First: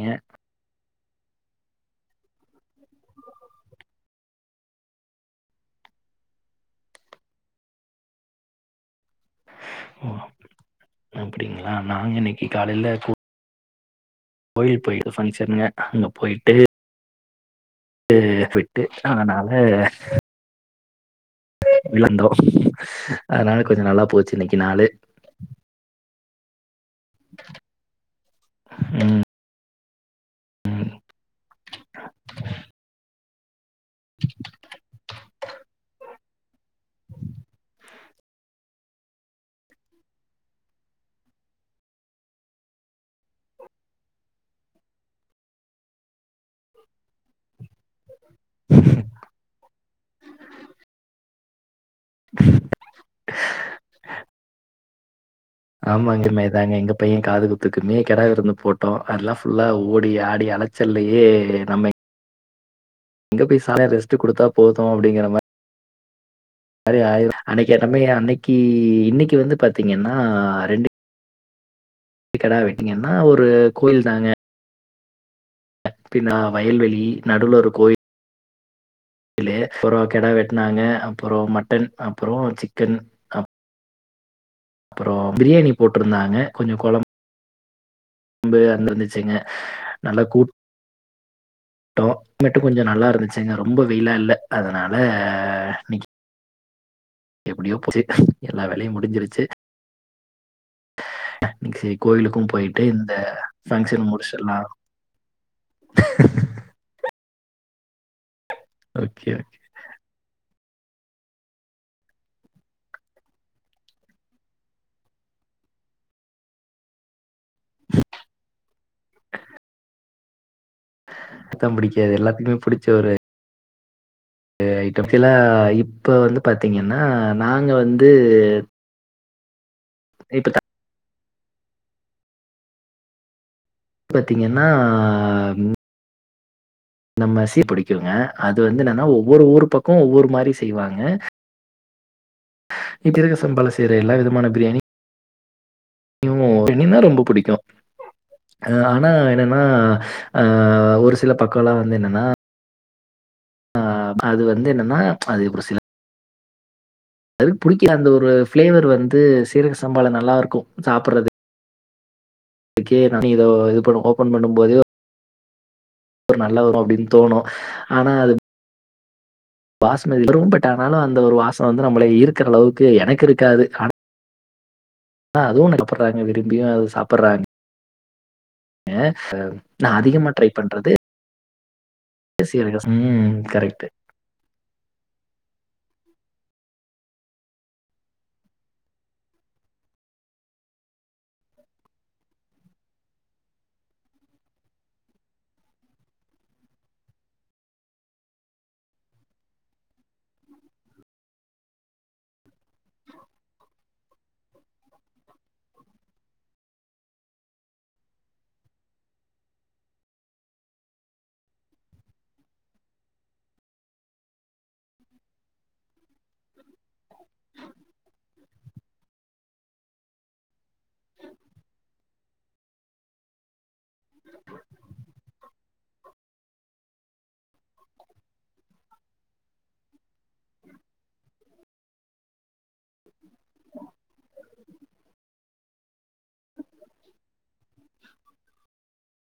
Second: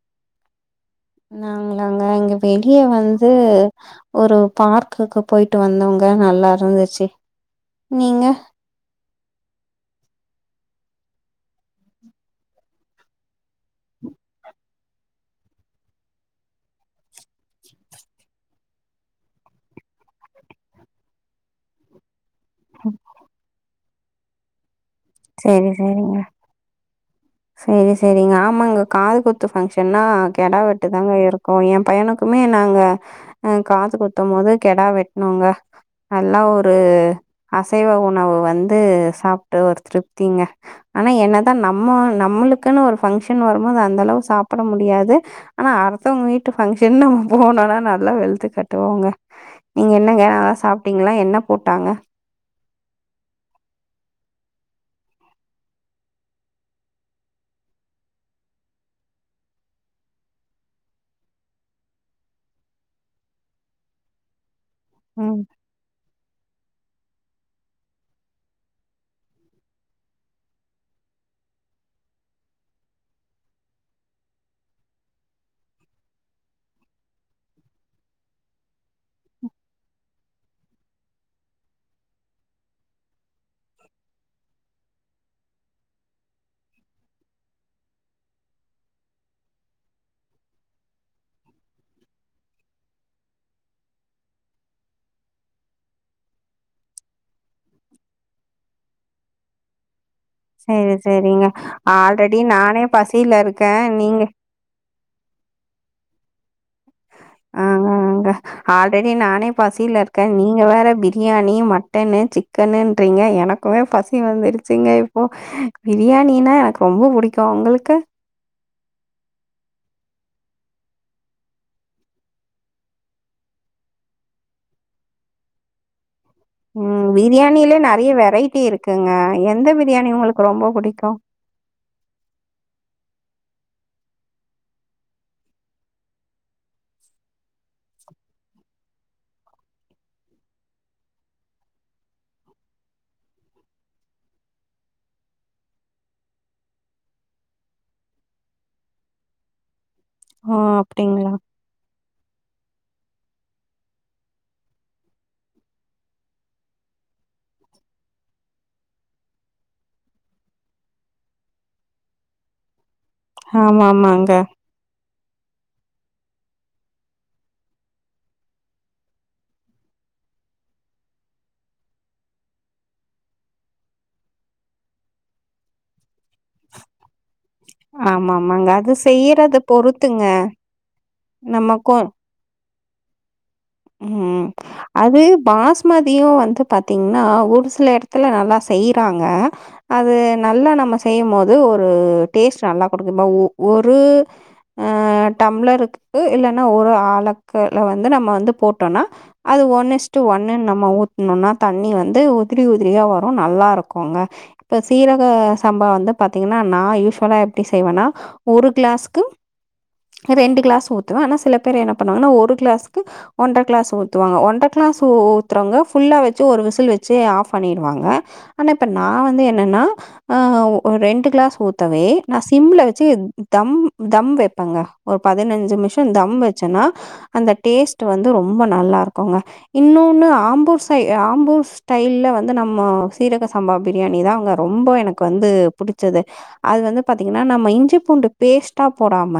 ஏ நாங்களாங்க எங்க வெளிய வந்து ஒரு பார்க்குக்கு போயிட்டு வந்தோங்க நல்லா இருந்துச்சு நீங்க ஓ அப்படிங்களா நாங்க இன்னைக்கு காலையில ஃபு கோயில் போய்ட்டு ஃபங்சன்ங்க அங்க போய்ட்டு ட்டு போய்ட்டு அதனால வந்தோ அதனால கொஞ்சம் நல்லா போச்சு இன்னைக்கு நாலு செரி செரிங்க செரி செரிங்க ஆமாங்க காது குத்து ஃபங்க்ஷன் ன்னா கெடா வெட்டு தாங்க இருக்கோம் என் பையனுக்குமே நாங்க உம் காது குத்த போது கெடா வெட்டனோங்க நல்லா ஒரு அசைவ உணவு வந்து சாப்பிட்டு ஒரு திருப்திங்க ஆனா என்ன தான் நம்ம நம்மளுக்கு ஒரு ஃபங்ஷன் வரும்போது அந்த அளவு சாப்பிட முடியாது ஆனா அடுத்தவங்க வீட்டு பங்க்ஷன்னா போனோனா நல்லா வேழுத்து கட்டுவாங்க நீங்க என்னக நல்லா சாப்பிட்டீங்களா என்ன போட்டாங்க [inaudible] ஆமா [unintelligible] தாங்க எங்க பையன் காதுகுத்துக்குமே கிடா இருந்து போட்டோம் அதெல்லாம் ஃபுல்லா ஓடி ஆடி அலைச்சல்லயே நம்ம எங்க போய் சாய ரெஸ்ட் கொடுத்தா போதும் அப்படிங்கிற ம். மாதிரி அன்னைக்கு என்மே அன்னைக்கு இன்னைக்கு வந்து பாத்தீங்கன்னா ரெண்டு [inaudible] கெடா வெட்டீங்கன்னா ஒரு கோயில் தாங்க பின்னா வயல்வெளி நடுல கோயில் அப்புறம் கெட வெட்டனாங்க அப்புறம் மட்டன் அப்புறம் சிக்கன் அப் அப்புறம் பிரியாணி போட்டிருந்தாங்க கொஞ்சம் குழம்பு [inaudible] ழம்பு அந்த இருந்துச்சுங்க நல்லா கூ கூடோம் கிளைமேட்டும் கொஞ்சம் நல்லா இருந்துச்சுங்க ரொம்ப வெயிலா இல்ல அதனால இன்னைக்கு எப்டியோ போச்சி எல்லா வேலையும் முடிஞ்சிருச்சு சரி சரிங்க இன்னைக்கு சரி ஆல்ரெடி கோயிலுக்கும் போயிட்டு நானே இந்த பசில இருக்கேன் ஃபங்ஷன் நீங்க முடிச்சிடலாம். [inaudible] ஆங்க ஆங்க ஆல்ரெடி ஓகே. நானே பசியில இருக்கேன் நீ நீங்க வேற பிரியாணி மட்டன்னு சிக்கன்னன்றீங்க எனக்குமே பசி வந்துருச்சுங்க இப்போ பிரியாணினா எனக்கு ரொம்ப பிடிக்கும் உங்களுக்கு ஆ அதான் பிடிக்காது எல்லாத்துக்குமே புடிச்ச ஒரு [unintelligible] பத்திலா உம் பிரியாணியிலயே நிறைய வெரைட்டி இருக்குங்க எந்த வி பிரியாணி உங்களுக்கு இப்ப ரொம்ப பிடிக்கும் இ பாத்தீங்கன்னா நம்ம சீ பிடிக்குங்க அது வந்து என்னன்னா ஒவ்வொரு ஊர் பக்கம் ஒவ்வொரு மாதிரி செய்வாங்க த்திருக சம்பாலை செய்யற எல்லா விதமான பிரியாணி இன தா ரொம்ப பிடிக்கும் ஆனா என்னன்னா ஓ! அஹ் ஒரு சில அப்டிங்களா? பக்கம் எல்லாம் வந்து என்னன்னா ஆஹ அது வந்து என்னன்னா அது ஒரு சில அதுக்கு பிடிக்க அந்த ஒரு பஃளேவர் வந்து சீரக சம்பாளை நல்லா இருக்கும் சாப்பிடுறது இது நா [unintelligible] பண்ண ஆமாமாங்க. ஓபன் பண்ணும் போது ஒரு நல்ல வரும் அப்படின்னு தோணும் ஆனா அது [unintelligible] பட்ஆனாலும் அந்த ஒரு வாசம் வந்து நம்மள இருக்கிற அளவுக்கு எனக்கு இருக்காது ஆனா ஆன அதுவும் சாப்புடுறாங்க விரும்பியும் அது சாப்பிடுறாங்க ஆமாம் ஆமாங்க அது செய்யறது நான் பொறுத்துங்க நம்மக்கோ பேசி [unintelligible] இருக்க உம் உம் அது பாஸ்மதியும் வந்து [unintelligible] பாத்திங்கன ஒரு சில இடத்துல நல்லறாங்க அது நல்லா செய்யும்போது ஒரு டேஸ்டு நல்லாகொடுகும் ஒரு டம்ளருக்கு இல்ல ஒரு ஆலக்கு வந்து நம்ம வந் போட்டோனா அது ஒன்னுஸ்ட்டு ஒண்ணு நம்ம ஊத்தனும்னா தண்ணி வந்து உதிரி உதிரியா வரு நல்லா இருக்குங்க இப்ப சீரக சம்பா வந்து பாத்தீங்கன்னா நான் யூஸ்வலா எப்டி செய்வேன்னா ஒரு கிளாஸ்கு ரெண்டு கிளாஸ் ஊத்துவேன் ஆனா சில பேர் என்ன பண்ணுவாங்கன்னா ஒரு கிளாஸ்கு ஒன்றட கிளாஸ் ஊற்றுவாங்க ஒன்றரை கிளாஸ் ஊற்றுறவங்க ஃபுல்லாக வச்சு ஒரு விசில் வச்சு ஆஃப் பண்ணிடுவாங்க ஆனால் இப்போ நான் வந்து என்னென்னா ஒரு ரெண்டு கிளாஸ் ஊற்றவே நான் சிம்ல வச்சு தம் தம் வைப்பேங்க ஒரு பதினஞ்சு நிமிஷம் தம் வச்சேன்னா அந்த டேஸ்ட் வந்து ரொம்ப நல்லா இருக்கங்க இன்னொன்னு ஆம்பூர் ஸட் ஆம்பூர் ஸ்டைல் வந்து நம்ம [unintelligible] சீரக சாம்பா பிரியாணி தான் அங்க ரொம்ப எனக்கு வந்து புடிச்சது அது வந்து பா்த்தீங்கன்னா நம்ம இஞ்சி பூண்டு பேஸ்ட்டா போடாம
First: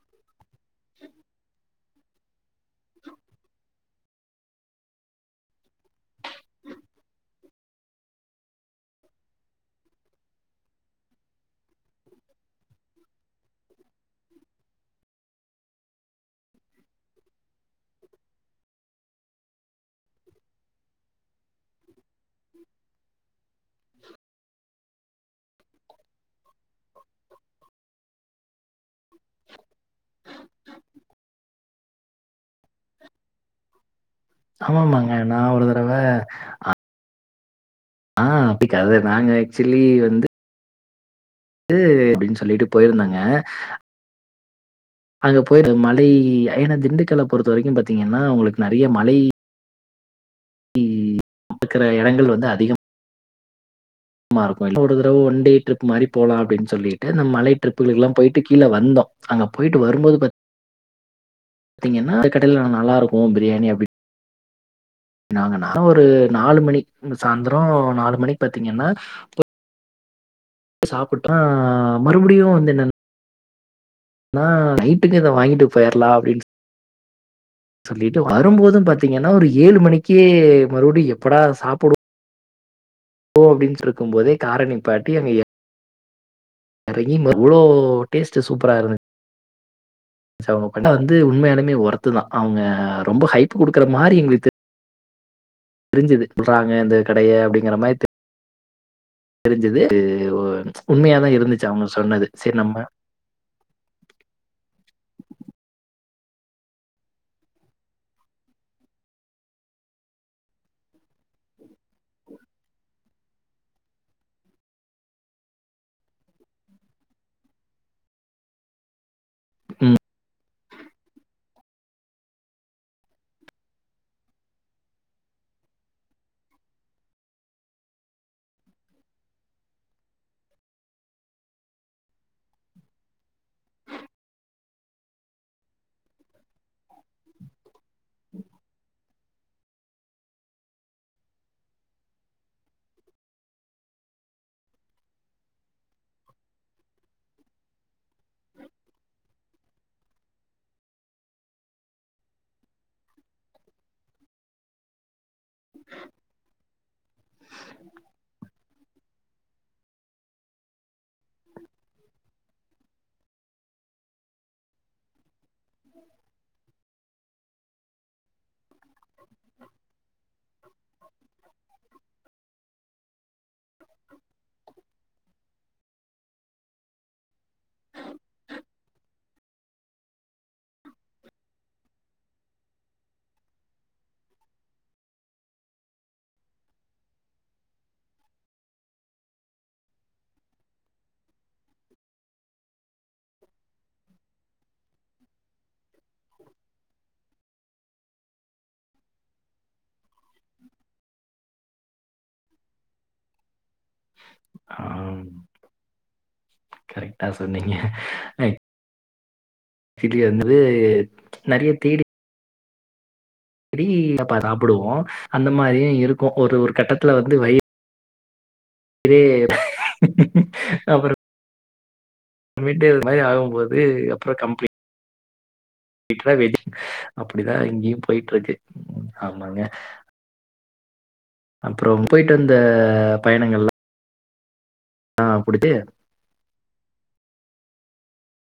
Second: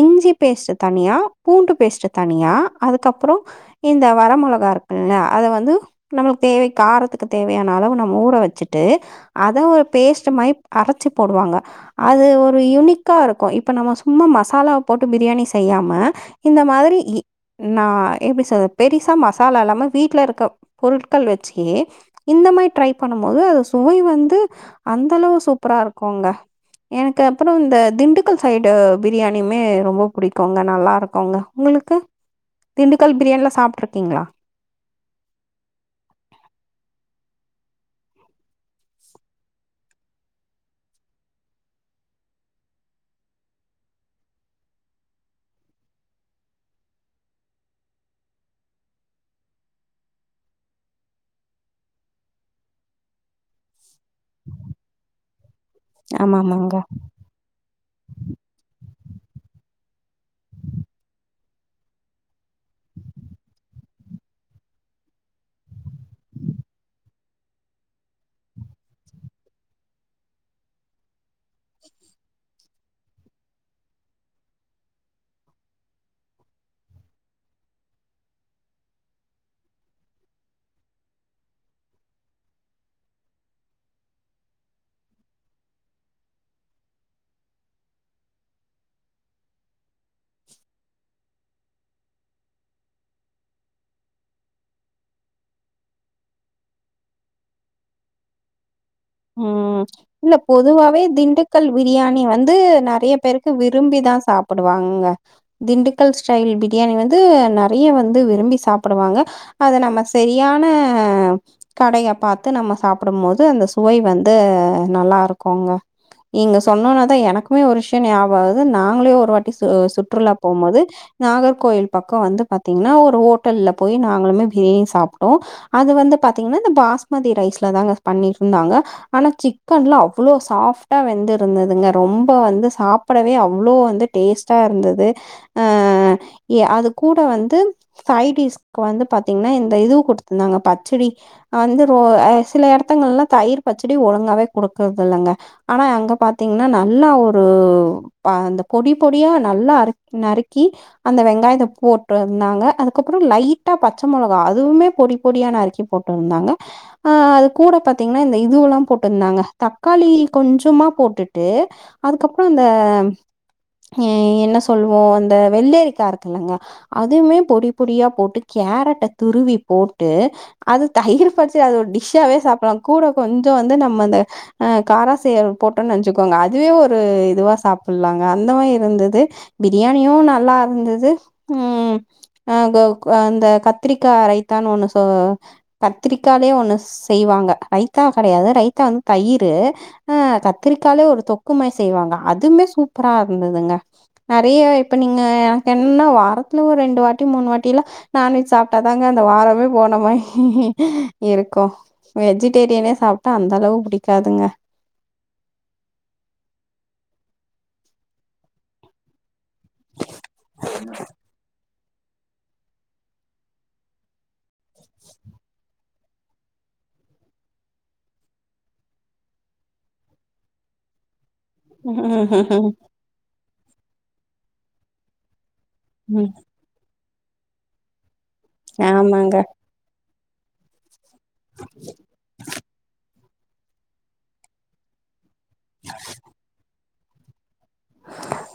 இஞ்சி பேஸ்ட் தனியா பூண்டு பேஸ்ட்ட் தனியா அதுக்கப்புறம் இந்த வர மிளகா இருக்குல்ல அதை வந்து நம்மளுக்கு தேவை காரத்துக்கு தேவையான அளவு நம்ம ஊற வச்சுட்டு அதை ஒரு பேஸ்ட் மாதிரி அரைச்சு போடுவாங்க அது ஒரு யுனிக்கா இருக்கும் இப்ப நம்ம சும்மா மசாலாவை போட்டு பிரியாணி செய்யாம இந்த மாதிரி நான் எப்படி சொல்ற பெருசா மசாலா இல்லாம வீட்டுல இருக்க பொருட்கள் வச்சுே இந்த மாதிரி ட்ரை பண்ணும் போது சுவை வந்து அந்தளவு சூப்பராக இருக்கங்க எனக்கு அப்புறம் இந்த திண்டுக்கல் சைடு பிரியாணியுமே ரொம்ப பிடிக்குங்க நல்லா இருக்கங்க உங்களுக்கு திண்டுக்கல் பிரியாணிலாம் சாப்பிடட்டுரு ஆமாமாங்க நான் ஒரு தடவை ஆங் அப்படிக்கது நாங்க ச்சில்லி வந்து து அப்படின்னு சொல்லிட்டு போயிருந்தாங்க அங்க போயிரு மலை ஏன்னா திண்டுக்கலை பொறுத்த வரைக்கும் பாத்தீங்கன்னா அவங்களுக்கு நிறைய மலை நக்கிற இடங்கள் வந்து அதிகம் மார [unintelligible] ஒன் டே ட்ரிப் மாறி போலா அப்டின்னு ஆமாமாங்க. சொல்லிட்டு நம் மலை ட்ரிப்புகளுக்குலா போயிட்டு கீழ வந்தோ அங்க போயிட்டு வரும்போது பத்தீங்கன்னா அது கடைல நல்லா இருக்கு பிரியாணி அப்டி நாங்கனா ஒரு நாலு மணி சாந்தரோ நாலு மணிக்கு பாத்தீங்கன்னா சாப்புட்டா மறுபடியு வந்து என்னன் அனா நைட்டுக்கு இத வாங்கிட்டு போயிறலா அப்டின்னு சொல்லிட்டு வரும்போது பாத்தீங்கன்னா ஒரு ஏழு மணிக்கே மறுபுடியு எப்படா சாப்புடுவோ அப்டின்ஸ்ட்டு இருக்கும் போதே கார நிப்பாட்டி அங்க எ எறங்கி ம இவ்ளோ டேஸ்ட் சூப்பரா இருந் சு அவங்க பண்ண வந்து உண்மயாலுமே ஒர்த்துதா அவங்க ரொம்ப ஹைப் குடுக்குற மாறி எங்களுக்கு தெரிஞ்சுது சொல்றாங்க இந்த கடைய அப்டிங்குற மாரி தெரி ம் இல்ல பொதுவாவே உண்மையா தான் திண்டுக்கல் இருந்துச்சு அவங்க பிரியாணி சொன்னது. வந்து சரி நம்ம நெறய பேருக்கு விரும்பி தா சாப்புடுவாங்க திண்டுக் கல் ஸ்டைல் பிரியாணி வந்து நெறய வந்து விரும்பி சாப்பிடுவாங்க அத நம்ம சரியான கடைய பாத்து நம்ம சாப்படும்போது அந்த சுவை வந்து நல்லா இருக்குங்க நீங்க சொன்னவொனே தா எனக்குமே ஒரு விஷ்யோ ஞாபக வருது நாங்களே ஒரு வாட் சு சுற்றுலா போம்போது நாகர் கோயில் பக்கோ வந்து பாத்தீங்னா ஒரு ஹோட்டல்ல போய் நாங்களுமே பிரியாணி சாப்டோ அது வந்து பாத்தீங்னா இந்த பாஸ்மதி ரைஸ்லதாங்க பண்ணி இருந்தாங்க ஆனா சிக்கன்லா அவ்ளோ சாஃப்ட்டா வெந்து இருந்துதுங்க ரொம்ப வந்து சாப்பிடவே அவ்ளோ வந்து டேஸ்ட்டா இருந்தது அ யா அது கூட வந்து சைடிஸ்க்கு வந்து பத் திங்ன்னா இந்த இதுவு கொடுத்திருந்தாங்க பச்சடி வந்து ஒ அ சில எடத்துங்கள்ளாம் தயிர் பச்சடி ஒழுங்காவே குடுக்கறது இல்லங்க ஆனா அங்க பாத்தீங்னா நல்லா ஒரு அந்த பொடி பொடியா நல்லா நறுக்கி அந்த வெங்காயத்த போட்ருந்தாங்க அதுகப்றோ லைட்டா பச்ச மொளகா அதுவுமே பொடி பொடியா நறுக்கி போட்ருந்தாங்க அஹ் அது கூட பத் தீங்னா இந்த இதுவெல்லா போட்ருந்தாங்க தக்காளி கொஞ்சமா போட்டுட்டு அதுக்கப்றோ இந்த எ என்ன சொல்லுவோ இந்த வெள்ளெரிக்கா இருக்குலங்க அதுவுமே பொடி பொடியா போட்டு கேரட்ட துருவி போட்டு அது தயிர் பச்சடி அத ஒரு டிஷ்ஷாவே சாப்புலா கூட கொஞ்சோ வந்து நம்ம இந்த காராசேவ் போட்டோன்னு வச்சுக்கோங்க அதுவே ஒரு இதுவா சாப்புலாங்க அந்த மாறி இருந்தது பிரியாணியு நல்லாருந்தது உம் அஹ அந்த கத்திரிக்கா ரைத்தானு ஒன்னு கத்திரிக்காலயே ஒன்னு செய்வாங்க ரைத்தா கெடயாது ரைத்தா வந்து தயிர் அஹ் கத்திரிக்காலே ஒரு தொக்குமாறி செய்வாங்க அதுமே சூப்பரா இருந்துதுங்க நெறய இப்ப நீங்க எனக்கு என்னனா வாரத்துல ஒரு ரெண்டு வாட்டி மூணு வாட் டிலா நான்வெஜ் சாப்டாதாங்க அந்த வாரமே போன மாறி இருக்கு வெஜ் டேரியனே சாப்பிட்டா அந்தளவு ஆம் கரெக்டா சொ சொன்னீங்க என்னது நெறய தேடி அப்டி தாப்பா சாப்புடுவோ அந்த மாறியு இருக்கூ ஒரு ஒரு கட்டத்துல வந்து வய் அப்டியே அப்றோ உஹ் அது அப்றோ கம்ப்ளி ம் ட்ரா வெஜ் அப்டிதா இங்யு போயிட்ருக்கு ஆமாங்க அப்றோம் போயிட்டு அந்த பயணங்கள்ள ஆ அப்புடிதே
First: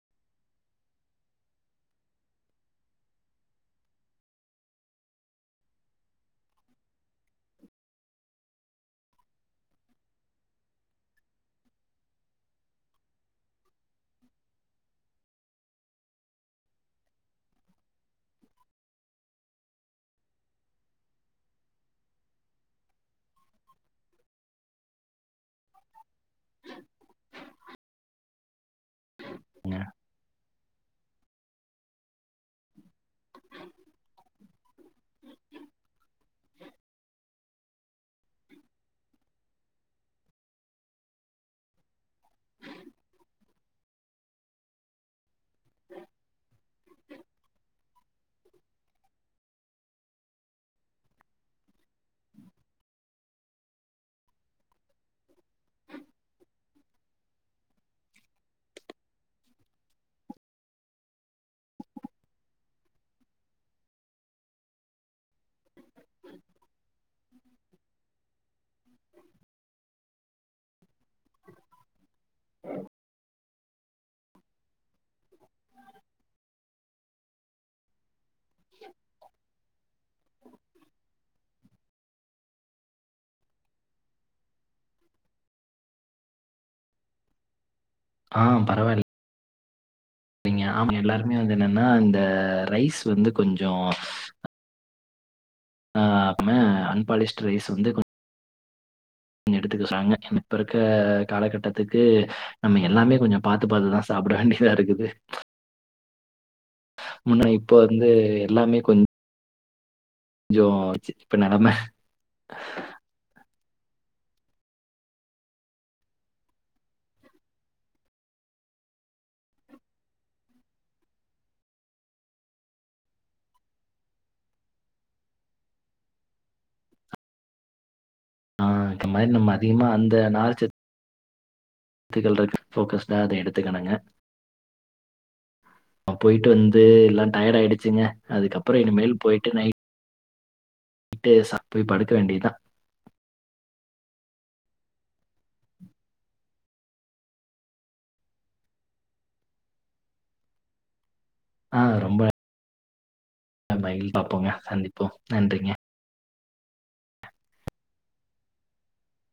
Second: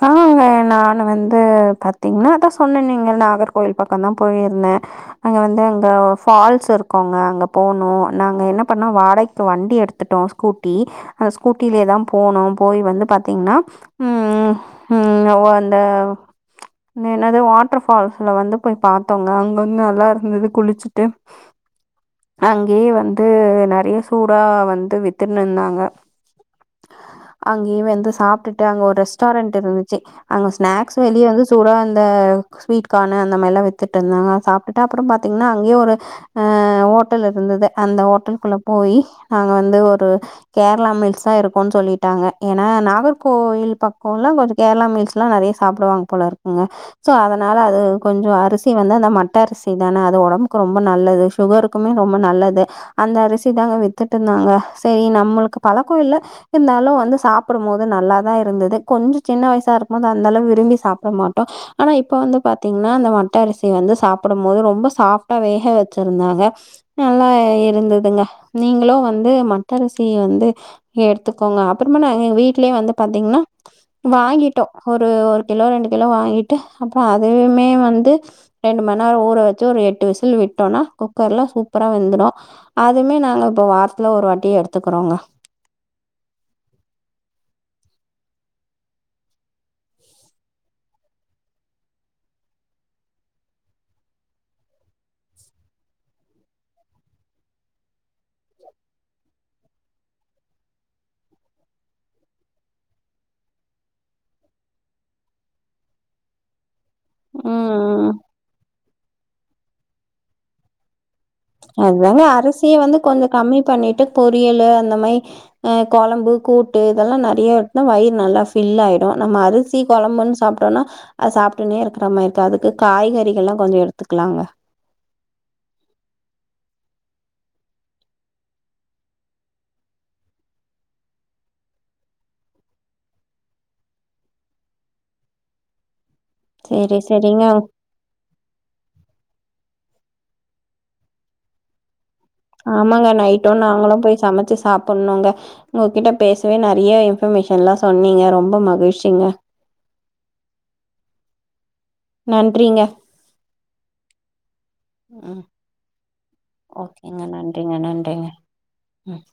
அஹ்ங்க நானு வந்து பாத்தீங்கனா அதா சொன்னனேங்க நாகர்கோயில் பக்கோ தா போயிருந்தே அங்க வந்து அங்க ஃபால்ஸ் இருக்குங்க அங்க போனோ நாங்க என்ன பண்ணோ வாடகைக்கு வண்டி எடுத்துட்டோ ஸ்கூட்டி அந்த ஸ்கூட்டிலியே தா போனோ போய் வந்து பாத்தீங்கனா உம் உம் ஓ அந்த என்ன என்னது வாட்டர் ஃபால்ஸ்ல வந்து போய் பாத்தோங்க அங்க வந்து நல்லா இருந்திது குளிச்சிட்டு அங்கே வந்து நெறைய சூடா வந்து வித்துன்னிந்தாங்க அங்கே வந்து சாப்டிட் டு அங்க ஒரு ரெஸ்டாரண்ட் இருந்துச்சு அங்க ஸ்நாக்ஸ் வெளியே வந்து சூடா அந்த ஸ்வீட் கான் அந்த மாரிலா வித்துட்டு இருந்தாங்க சாப்ட்டுட்டு அப்புற பாத்தீங்கன்னா அங்கேயே ஒரு ஆ ஹோட்டல் இருந்தது அந்த ஹோட்டல்க்குள்ள போய் அங்க வந்து ஒரு கேரளா மீல்ஸ் தா இருக்குனு சொல்லிட்டாங்க ஏன்னா நாகர் கோயில் பக்கோல்லா கொஞ்சோ கேரளா மீல்ஸ்ல்லா‌ நெறைய சாப்டுவாங்க போல இருக்குங்க சோ அதனால அது கொஞ்சோ அரிசி வந்து அந்த மட்ட அரிசி தான அது ஒடம்புக்கு ரொம்ப நல்லது சுகருக்குமே ரொம்ப நல்லது அந்த அரிசி தாங்க வித்திட்டு இருந்தாங்க செரி நம்ளுக்கு பழக்கோ இல்ல இருந்தாலூ வந்து சாப்டும் போத் நல்லா தா இருந்தது கொஞ்சொ சின்ன வயசா இருக்கும்போது அந்த அளவு விரும்பி சாப்ட மாட்டோ ஆனா இப்ப வந்து பாத்தீங்கன்னா அந்த மட்ட அரிசி வந்து சாப்பிட போது ரொம்ப சாஃப்டா வேக வச்சிருந்தாங்க நல்லா இருந்ததுங்க நீங்களு வந்து மட்ட அரிசி வந்து எடுத்துக்கோங்க அப்புறமா நாங்க எங்க வீட் வீட்லே வந்து பாத்தீங்ன்னா வாங்கிட்டோ ஒரு ஒரு கிலோ ரெண்டு கிலோ வாங்கிட்டு அப்றோ அதுவுமே வந்து ரெண்டு மண்நேர ஊற வ [unintelligible] டு விசில் விட்டோனா குக்கர்ல சூப் அப்றோ வெந்துடூ அதுமே நாங்க இப்ப வார்த்தில ஒரு வாட்டி எடுத்திக்றோங்க ஆஹ் பரவாயில் ரிங்க ஆமா எல்லாருமே வந்து என்னன்னா இந்த ரைஸ் வந்து கொஞ்சோ ஆ அப்பனா அன்பாலிஷ்ட் ரைஸ் வந்து கொ எடுத்துக்க சாங்க இப்ப இருக்க காலகட்டத்திக்கு நம்ம எல்லாமே கொஞ்சோ பாத்து பாத்துதா சாப்பட வேண்டியதா இருக்குது முன்ன இப்போ வந்து ம். எல்லாமே கொ [unintelligible] அதுதாங்க அரிசிய வந்து கொஞ்சொ கம்மி பண்ணிட்டு பொரியலு அந்த மாய் அஹ் கொழம்பு கூட்டு இதெல்லா நெறைய எடுத்தா வயிறு நல்லா ஃபில் ஆயிடூ நம்ம அரிசி கொழம்புன் சாப்டோனா அத சாப்ட்டுனே இருக்ற மேரி பாதுக்கு காய்கறிகள்ல்லா கொஞ்சோ எடுத்திக்கலாங்க ஆஹ் அக்கு மாரி நம்ம அதிகமா அந்த நார்ச சத்துகள் இருக்க ஃபோக்கஸ்டா அத எடுத்துக்கணுங்க நா போயிட்டு வந்து செரி எல்லா செரிங்க டயர்ட் ஆயிடுச்சுங்க ஹ அதுக்கப்புற இனிமேல் போயிட்டு நைட் கிட்டு [unintelligible] போய் படுத் ஆமாங்க நைட்டூ நாங்குளும் போய் சமைச்சு சாப்பட்ணூங்க உங்ககிட்ட பேசவே நெறைய இன்ஃபர்மேஷன்ல்லா சொன்னீங்க ரொம்ப மகிழ்ச்சிங்க நன்றிங்க மைல்ட் அப்போங்க சந்திப்போ ம் நன்றிங்க ஓகேங்க நன்றிங்க நன்றிங்க ம்